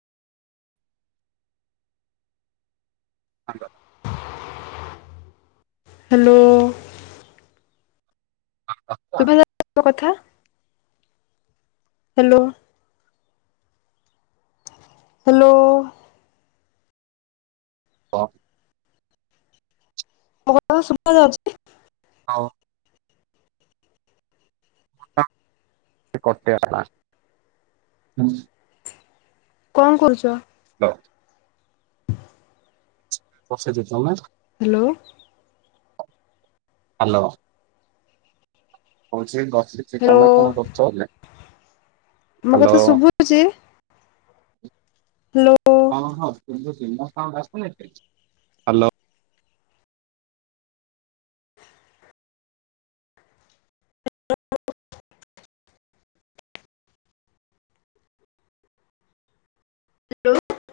[unintelligible] [inaudible] ହାଲୋ-ଓ। ଶୁଭା ଯାଉଚି ନା ମୋ କଥା? [inaudible] ହାଲୋ। [inaudible] [inaudible] ହଲୋ-ଓ। କ। ମୋ କଥା [unintelligible] ସୁବା ଯାଉଛି? ଆଉ। [unintelligible] [inaudible] [unintelligible] କଅ କରୁଚ? ବସେତେ ଯାଉନା? ହାଲୋ। ହାଲୋ, [inaudible] କୋହୁଛି ବସିଛି, ହ୍ୟାଲୋ ତମେ କଣ କରୁଛ? ମୋ ହାଲୋ କଥା ଶୁଭୁଛି? [inaudible] ହଁ ହ୍ୟାଲୋ ହଁ ଶୁଭୁଛି, ମୋ ସାଉଣ୍ଡ ଆସୁନେଇକି? [unintelligible] ହାଲୋ